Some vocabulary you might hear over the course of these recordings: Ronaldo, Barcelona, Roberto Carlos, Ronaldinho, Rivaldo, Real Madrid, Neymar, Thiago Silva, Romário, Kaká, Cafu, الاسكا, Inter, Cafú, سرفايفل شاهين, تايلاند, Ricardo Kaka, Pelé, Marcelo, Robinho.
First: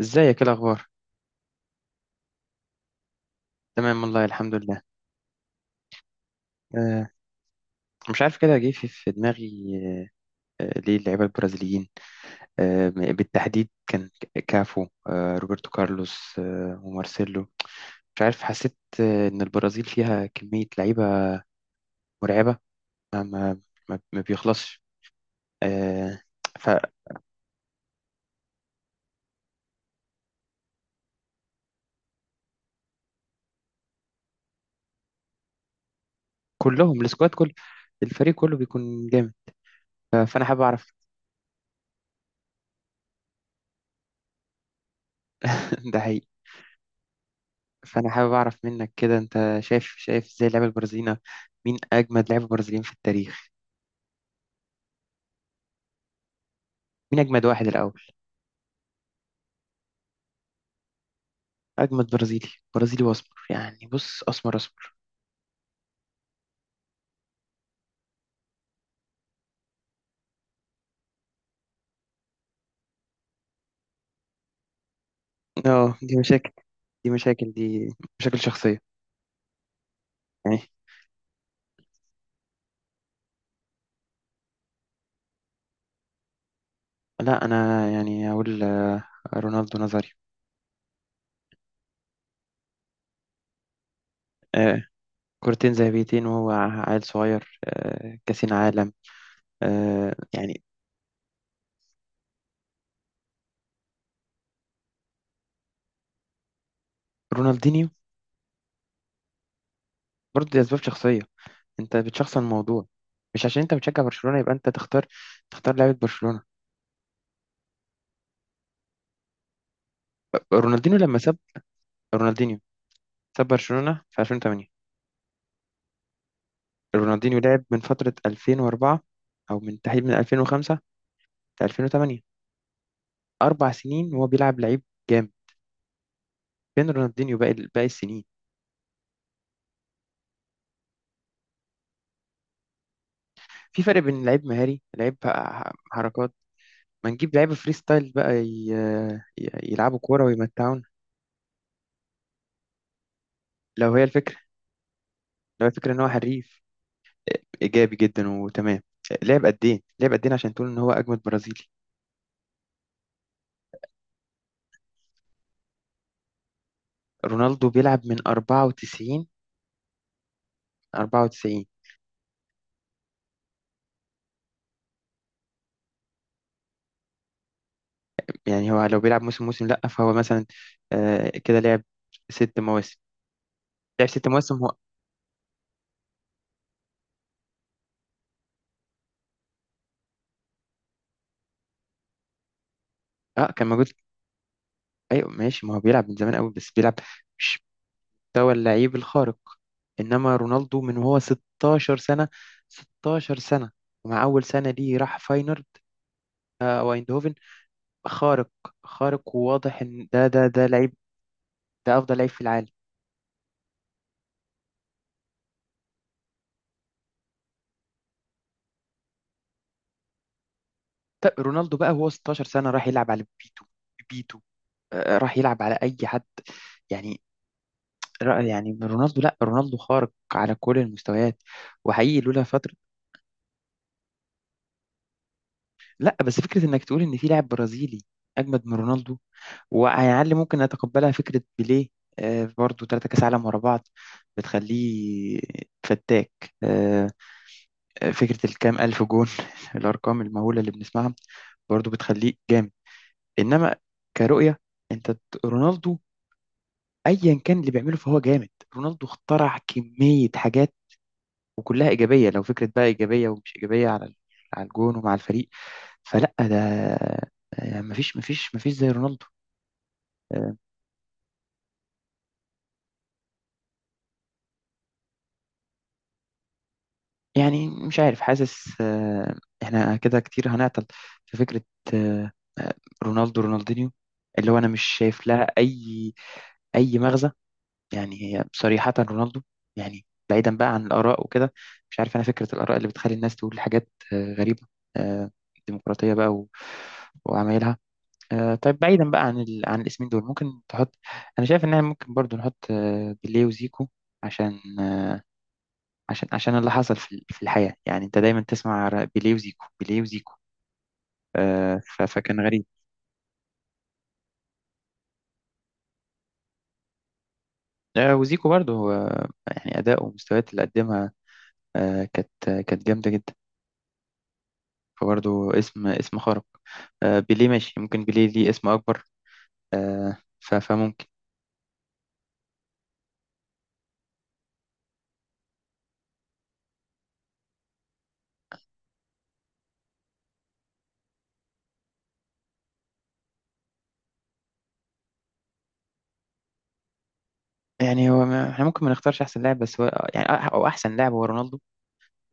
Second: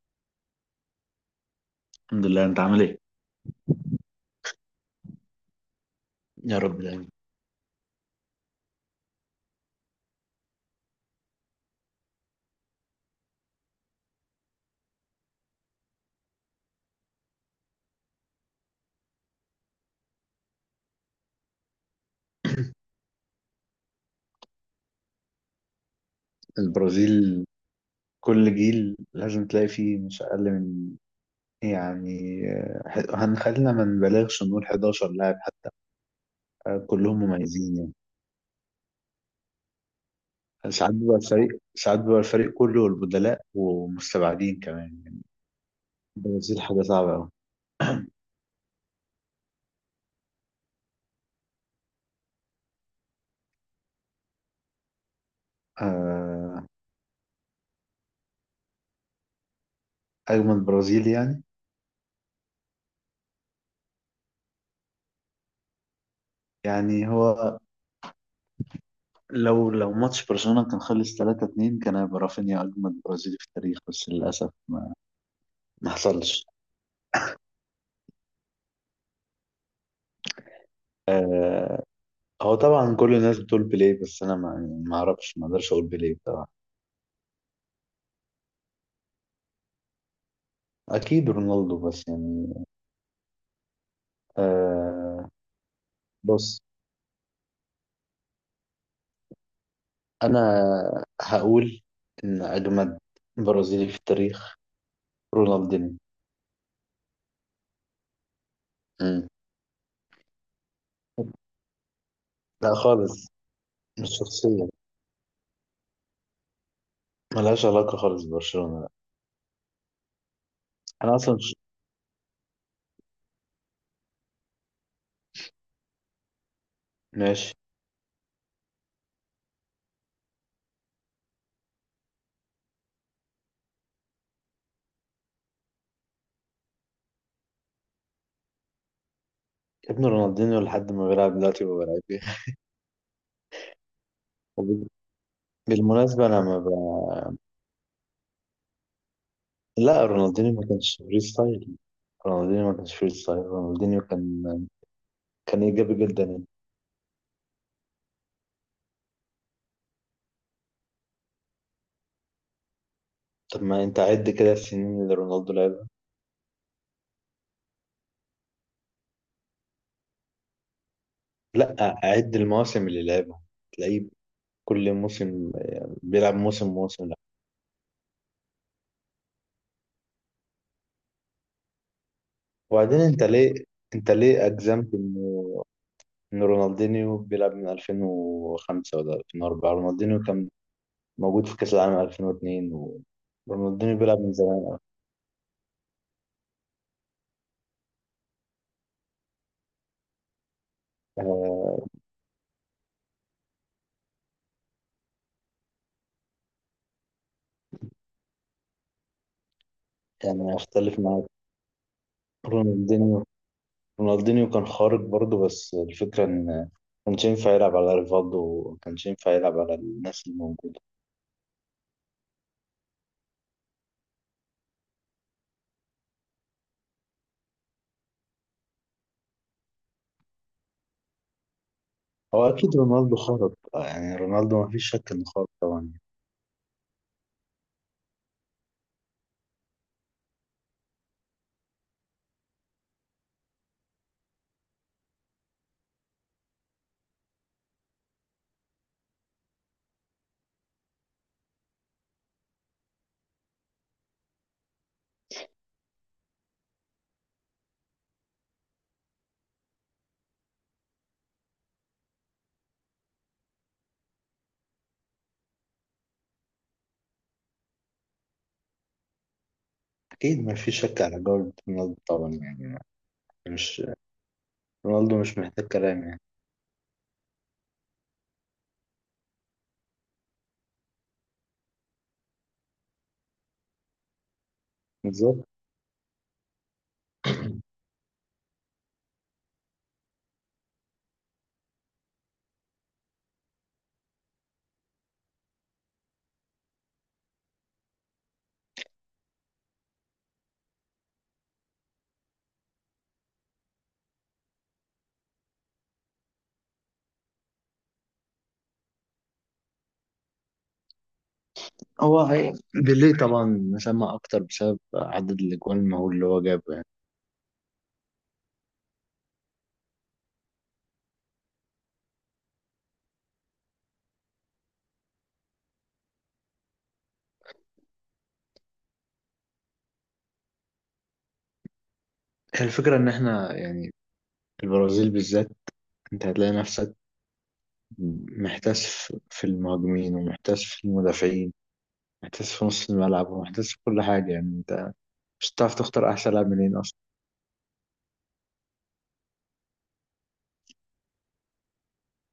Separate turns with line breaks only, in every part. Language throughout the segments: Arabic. ازيك؟ ايه الاخبار؟
الحمد لله، انت عامل ايه؟
تمام والله، الحمد لله.
يا رب دايما.
أه، مش عارف، كده جه في دماغي. ليه اللعيبه البرازيليين بالتحديد؟ كان كافو، روبرتو كارلوس، ومارسيلو. مش عارف، حسيت ان البرازيل فيها كميه لعيبه مرعبه. ما ما ما بيخلصش. أه.
البرازيل، كل جيل لازم تلاقي فيه مش أقل من إيه يعني هنخلينا ما نبالغش نقول 11 لاعب حتى.
فكلهم،
كلهم
السكواد كله،
مميزين يعني.
الفريق كله بيكون جامد. فانا حابب اعرف.
ساعات بيبقى الفريق ساعات بيبقى الفريق كله والبدلاء ومستبعدين كمان يعني.
ده حقيقي.
البرازيل حاجة صعبة أوي.
فانا حابب اعرف منك كده، انت شايف ازاي اللعيبه البرازيليين؟ مين اجمد لعيبه برازيليين في التاريخ؟
آه،
مين اجمد واحد الاول؟
أجمل برازيل يعني.
اجمد برازيلي، برازيلي واسمر يعني، بص، اسمر اسمر.
يعني هو لو ماتش برشلونة كان خلص 3-2، كان هيبقى رافينيا أجمل برازيلي في التاريخ بس للأسف ما
اه، دي
حصلش.
مشاكل دي مشاكل دي مشاكل شخصيه، يعني.
آه، هو طبعا كل الناس بتقول بيليه بس انا ما يعني ما اعرفش ما اقدرش اقول بيليه طبعا.
لا، انا يعني اقول رونالدو نظري.
اكيد رونالدو بس يعني.
آه
آه
كورتين ذهبيتين وهو
بص،
عيل صغير، كاسين عالم.
انا
يعني.
هقول ان اجمد برازيلي في التاريخ رونالدينيو.
رونالدينيو؟
مم.
برضه دي اسباب شخصيه، انت بتشخصن
لا
الموضوع.
خالص،
مش عشان انت بتشجع
مش
برشلونه يبقى
شخصية،
انت تختار، تختار لعيبه برشلونه.
ملهاش علاقة خالص ببرشلونة لا.
رونالدينيو
أنا
لما ساب،
أصلا
رونالدينيو ساب برشلونه في 2008. رونالدينيو
ماشي.
لعب من فترة 2004، أو من تحديد من 2005 ل 2008، 4 سنين وهو بيلعب لعيب جامد. فين رونالدينيو باقي السنين؟
ابن رونالدينيو لحد ما بيلعب دلوقتي ما بلعب بيه.
في فرق بين لعيب مهاري،
وب-
لعيب
بالمناسبة
حركات.
أنا ما
ما نجيب
ب...
لعيبة فري ستايل بقى يلعبوا
لا،
كورة ويمتعونا.
رونالدينيو ما كانش فري ستايل،
لو
رونالدينيو
هي
كان
الفكرة،
كان
لو هي الفكرة
ايجابي
إن هو
جدا يعني.
حريف، إيجابي جدا وتمام، لعب قد إيه؟ لعب قد إيه عشان تقول إن هو أجمد برازيلي؟
طب ما انت عد كده السنين اللي رونالدو لعبها.
رونالدو بيلعب من 94، 94.
لا، عد المواسم اللي لعبها، تلاقيه كل موسم بيلعب موسم موسم لا.
يعني هو لو بيلعب موسم موسم لأ، فهو مثلا، كده لعب 6 مواسم.
وبعدين انت ليه
لعب
انت
ست
ليه
مواسم هو.
اجزمت انه ان رونالدينيو بيلعب من 2005 ولا 2004، رونالدينيو كان موجود في كاس العالم 2002
اه، كان موجود.
رونالدينيو بيلعب من زمان.
ايوه ماشي، ما هو بيلعب من زمان قوي، بس بيلعب مش مستوى اللعيب الخارق. انما رونالدو من وهو
آه،
16 سنة، 16 سنة، ومع اول سنة دي راح فاينورد او ايندهوفن. خارق، خارق وواضح ان ده ده
يعني
ده لعيب،
اختلف معاك.
ده افضل لعيب في العالم.
رونالدينيو رونالدينيو كان خارق برضه بس الفكرة إن ما كانش ينفع يلعب على ريفالدو وما كانش ينفع يلعب على الناس الموجودة.
طب رونالدو بقى وهو 16 سنة راح يلعب على بيتو، بيتو، راح يلعب على اي حد. يعني يعني رونالدو، لا رونالدو خارق على كل المستويات، وحقيقي لولا
هو
فترة.
أكيد رونالدو خارق، يعني رونالدو ما فيش شك إنه خارق طبعا.
لا، بس فكرة انك تقول ان في لاعب برازيلي اجمد من رونالدو، وعلى الاقل ممكن اتقبلها فكرة بيليه، برضو 3 كاس عالم ورا بعض بتخليه فتاك. آه، فكرة الكام ألف جون الأرقام المهولة اللي بنسمعها برضو بتخليه جامد. إنما كرؤية، أنت رونالدو أيا كان اللي بيعمله فهو جامد. رونالدو اخترع كمية حاجات وكلها ايجابيه، لو فكره بقى ايجابيه ومش ايجابيه على على الجون ومع الفريق. فلا ده، مفيش زي رونالدو.
أكيد ما
آه،
فيش شك على جودة رونالدو طبعا يعني. مش رونالدو مش محتاج كلام يعني.
يعني مش عارف، حاسس احنا كده كتير هنعطل في فكره، آه، آه، رونالدو رونالدينيو، اللي هو انا مش شايف لها
بالظبط.
اي مغزى. يعني هي صريحه رونالدو. يعني بعيدا بقى عن الاراء وكده، مش عارف، انا فكره الاراء اللي بتخلي الناس تقول حاجات غريبه. آه، ديمقراطيه بقى وعمايلها. طيب، بعيدا بقى عن عن الاسمين دول ممكن تحط، انا شايف ان احنا ممكن برضو نحط بيليه وزيكو، عشان عشان اللي حصل في في الحياة، يعني انت دايما تسمع بيليه وزيكو، بيليه وزيكو.
هو
فكان غريب.
بيليه طبعا مسمى أكتر بسبب عدد الأجوان المهول اللي هو جابه يعني.
وزيكو برضو، يعني اداء ومستويات اللي قدمها كانت، كانت جامدة جدا. فبرضو اسم خارق. بيليه ماشي، ممكن بيليه ليه اسم اكبر. فممكن.
هي الفكرة إن إحنا يعني، البرازيل بالذات، أنت هتلاقي نفسك محتاس في المهاجمين ومحتاس في المدافعين، محتاس في نص الملعب ومحتاس في كل حاجة، يعني انت مش هتعرف تختار أحسن لاعب منين أصلا.
يعني هو ما... احنا ممكن ما نختارش احسن لاعب، بس هو يعني او احسن لاعب هو رونالدو،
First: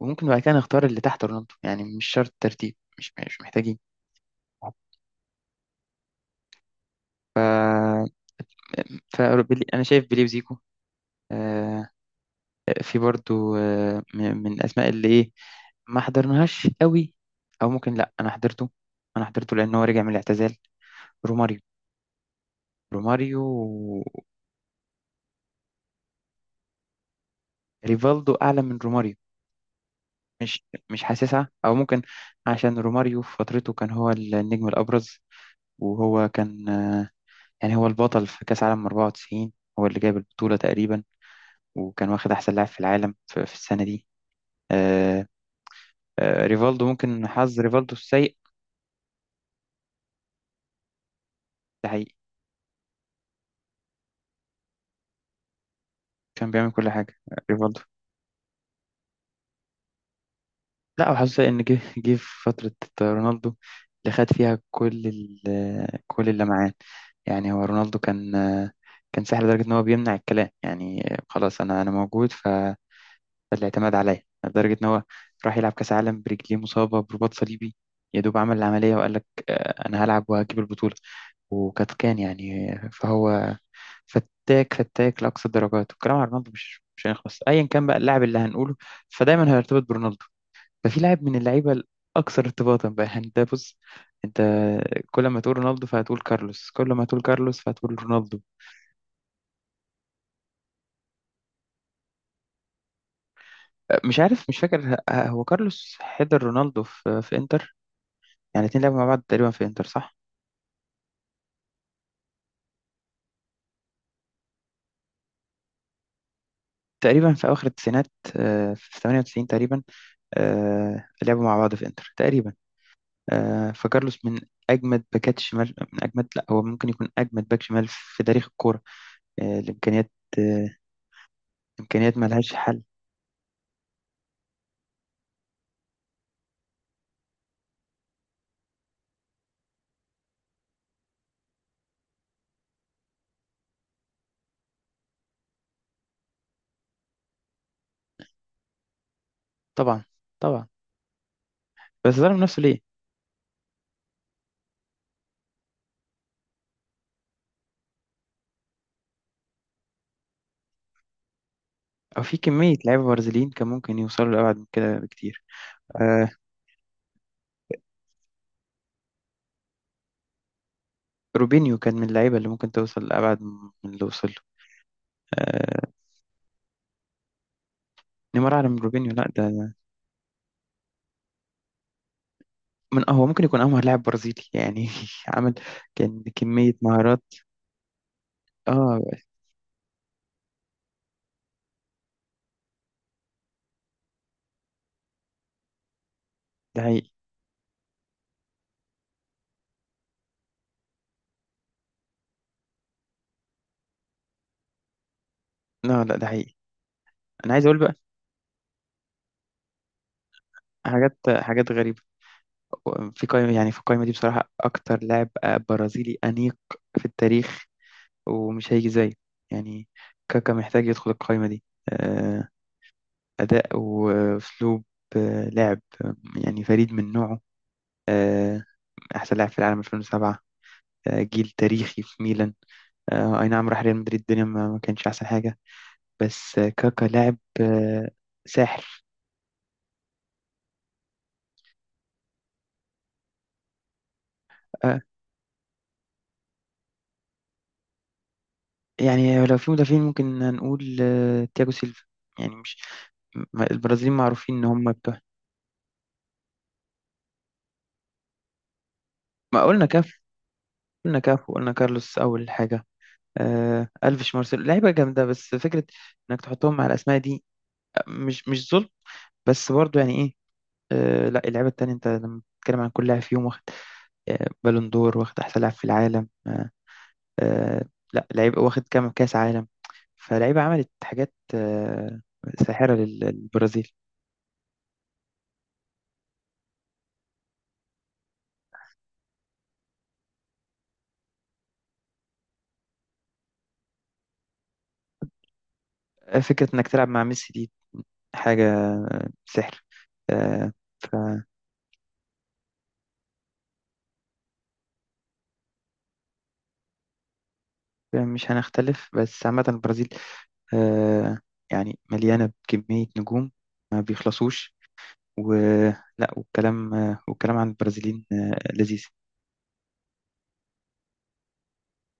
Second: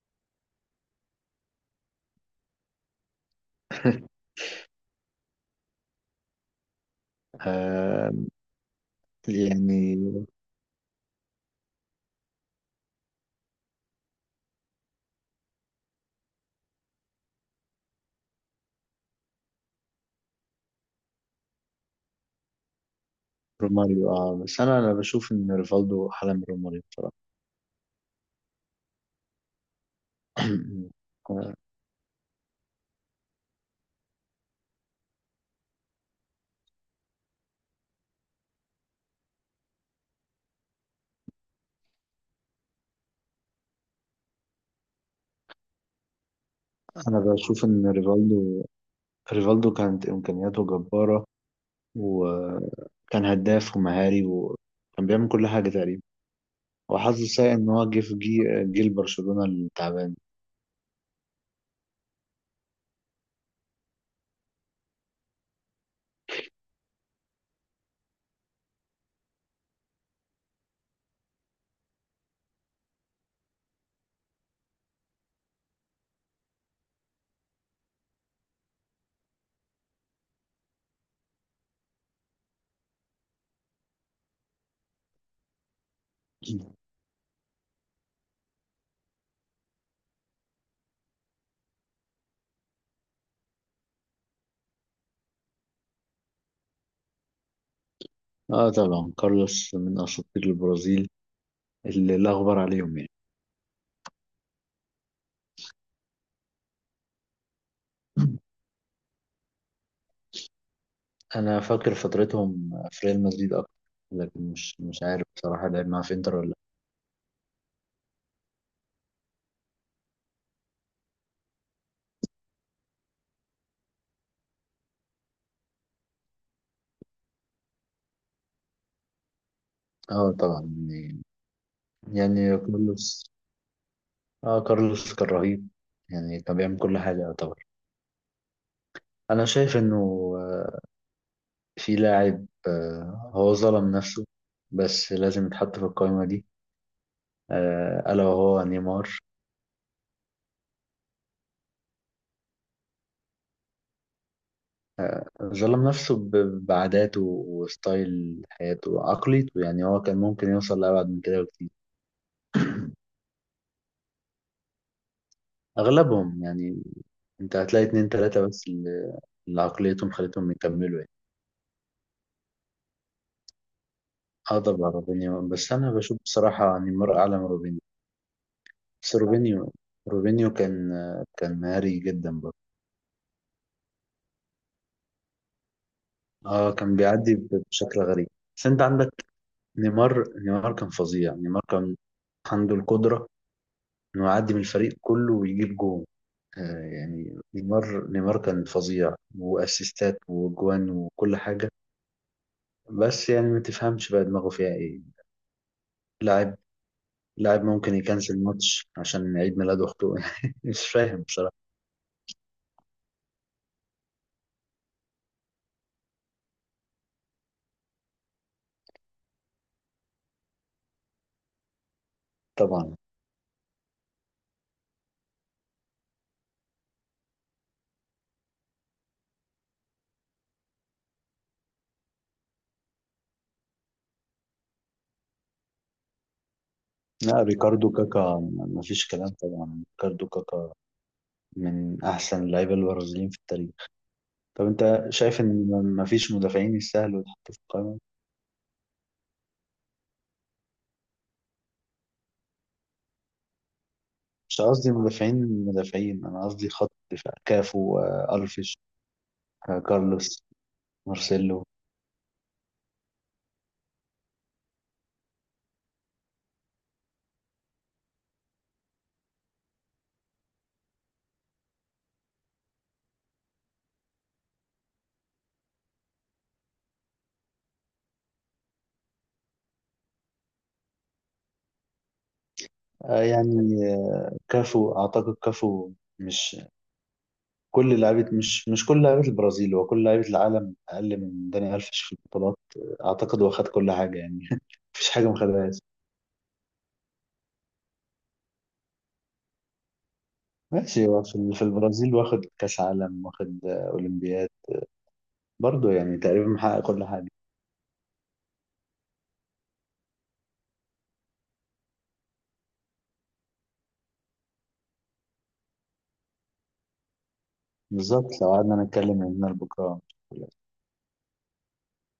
وممكن بعد كده نختار اللي تحت رونالدو، يعني مش شرط ترتيب، مش محتاجين. ف...
آه
ف انا شايف بيليه
يعني
وزيكو، آه، في برضو من الاسماء اللي ايه، ما حضرناهاش قوي، او ممكن لا انا حضرته، انا حضرته لان هو رجع من الاعتزال. روماريو، روماريو
روماريو. اه، بس أنا بشوف إن ريفالدو أحلى من روماريو بصراحة.
ريفالدو اعلى من روماريو، مش مش حاسسها،
آه،
او ممكن عشان روماريو في فترته كان هو النجم الابرز، وهو كان يعني هو البطل في كاس عالم 94، هو اللي جايب البطولة تقريبا، وكان واخد أحسن لاعب في العالم في السنة دي. آه. آه، ريفالدو
أنا
ممكن حظ
بشوف إن
ريفالدو السيء.
ريفالدو كانت إمكانياته جبارة،
ده حقيقي.
وكان هداف ومهاري وكان بيعمل كل حاجة تقريبا،
كان بيعمل كل حاجة
وحظه سيء إن
ريفالدو.
هو جه في جيل برشلونة التعبان.
لا، وحظه سيء إن جه في فترة رونالدو، اللي خد فيها كل كل اللمعان. يعني هو رونالدو كان، كان ساحر لدرجة إن هو بيمنع الكلام، يعني خلاص، أنا موجود. فالاعتماد عليا لدرجة إن هو راح يلعب كأس عالم برجليه مصابة برباط صليبي. يا دوب عمل العملية وقال لك أنا هلعب وهجيب البطولة. وكانت، كان يعني، فهو فتاك، فتاك لأقصى الدرجات. والكلام على رونالدو مش مش هيخلص، أيا كان بقى اللاعب اللي هنقوله فدايما هيرتبط برونالدو. ففي لاعب من اللعيبة الأكثر ارتباطا بقى، يعني ده، بص، أنت كل ما تقول رونالدو فهتقول كارلوس، كل ما تقول كارلوس فهتقول رونالدو.
اه طبعا، كارلوس من أساطير البرازيل اللي لا غبار عليهم يعني.
مش عارف، مش فاكر هو كارلوس حضر رونالدو في إنتر؟ يعني الاتنين لعبوا مع بعض تقريبا في إنتر، صح؟
انا فاكر فترتهم في ريال مدريد اكتر، لكن مش عارف بصراحه لعب معاه في انتر ولا لا.
تقريبا في أواخر التسعينات، في 98 تقريبا، لعبوا مع بعض في إنتر تقريبا. فكارلوس من اجمد باكات الشمال، من اجمد، لا، هو ممكن يكون اجمد باك شمال في تاريخ الكوره. الامكانيات،
اه طبعا
آه،
يعني
امكانيات ملهاش
يعني
حل.
كارلوس، اه كارلوس كان رهيب يعني، كان بيعمل كل حاجه يعتبر. انا شايف انه آه، في لاعب هو ظلم نفسه بس لازم يتحط في القائمه دي، الا وهو نيمار.
طبعا، طبعا. بس ظلم نفسه ليه؟
ظلم نفسه بعاداته وستايل حياته وعقليته يعني هو كان ممكن يوصل لأبعد من كده بكتير.
او في كميه لعيبه برازيليين كان ممكن يوصلوا لابعد من كده بكتير. آه،
اغلبهم يعني، انت هتلاقي اتنين تلاتة بس اللي عقليتهم خلتهم يكملوا يعني.
روبينيو كان من اللعيبه اللي ممكن توصل لابعد من اللي وصل له.
اه طبعا روبينيو، بس انا
آه،
بشوف بصراحة يعني مر اعلى من روبينيو.
نيمار اعلى من روبينيو،
بس
لا، ده
روبينيو كان مهاري جدا برضه.
من هو ممكن يكون امهر لاعب برازيلي يعني. عمل، كان
اه
كميه
كان
مهارات.
بيعدي بشكل غريب. بس انت
اه.
عندك نيمار كان فظيع، نيمار كان عنده القدرة انه يعدي من الفريق كله ويجيب جون.
ده حقيقي.
يعني نيمار كان فظيع واسيستات وجوان وكل حاجة. بس يعني ما تفهمش بقى دماغه فيها ايه.
لا، لا، ده حقيقي.
لاعب
انا
لاعب
عايز اقول
ممكن
بقى،
يكنسل الماتش عشان عيد ميلاد اخته. مش
حاجات
فاهم بصراحة.
حاجات غريبه. في قائمة، يعني في القائمة دي بصراحة أكتر لاعب برازيلي أنيق في التاريخ ومش هيجي زيه، يعني كاكا محتاج يدخل القائمة دي. آه،
طبعا.
أداء وأسلوب، لعب يعني فريد من نوعه. آه، أحسن لاعب في العالم 2007، جيل تاريخي في ميلان. أي نعم، راح ريال مدريد، الدنيا ما كانش أحسن حاجة. بس كاكا لاعب
لا، ريكاردو كاكا
ساحر.
مفيش كلام، طبعا ريكاردو كاكا من احسن اللعيبة البرازيليين في التاريخ. طب
آه،
انت شايف ان مفيش مدافعين يستاهلوا يتحطوا في القائمة؟
يعني لو في مدافعين ممكن هنقول تياجو سيلفا، يعني مش، البرازيليين معروفين
مش
إن
قصدي
هم بتوع.
مدافعين مدافعين، انا قصدي خط دفاع كافو، الفيش،
ما قلنا كاف،
كارلوس،
قلنا كاف
مارسيلو.
وقلنا كارلوس أول حاجة. آه، ألفيش، مارسيلو، لعيبة جامدة، بس فكرة إنك تحطهم مع الأسماء دي، مش ظلم، بس برضو يعني إيه. آه، لا، اللعيبة التانية أنت لما بتتكلم عن كل لاعب فيهم واخد آه بالون دور، واخد أحسن لاعب في العالم، آه، آه، لا، لعيب واخد كام كأس عالم؟ فلعيبة عملت حاجات آه ساحرة
يعني
للبرازيل.
كافو اعتقد كافو، مش مش كل لعيبه البرازيل هو كل لعيبه العالم اقل من داني الفيش في البطولات. اعتقد هو خد كل حاجه يعني. مفيش حاجه ما خدهاش.
فكرة إنك تلعب مع ميسي دي حاجة، سحر. آه،
ماشي،
ف
هو في البرازيل واخد كاس عالم واخد اولمبياد، برضه يعني تقريبا محقق كل حاجه.
مش هنختلف، بس عامة البرازيل آه، يعني مليانة بكمية نجوم ما بيخلصوش، ولا، والكلام والكلام عن البرازيليين
بالظبط، لو قعدنا
لذيذ.
نتكلم من هنا لبكره.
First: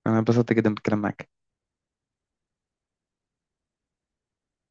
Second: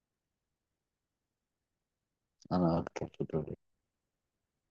أنا انبسطت جدا بالكلام معاك.
انا اكتر في الدوري.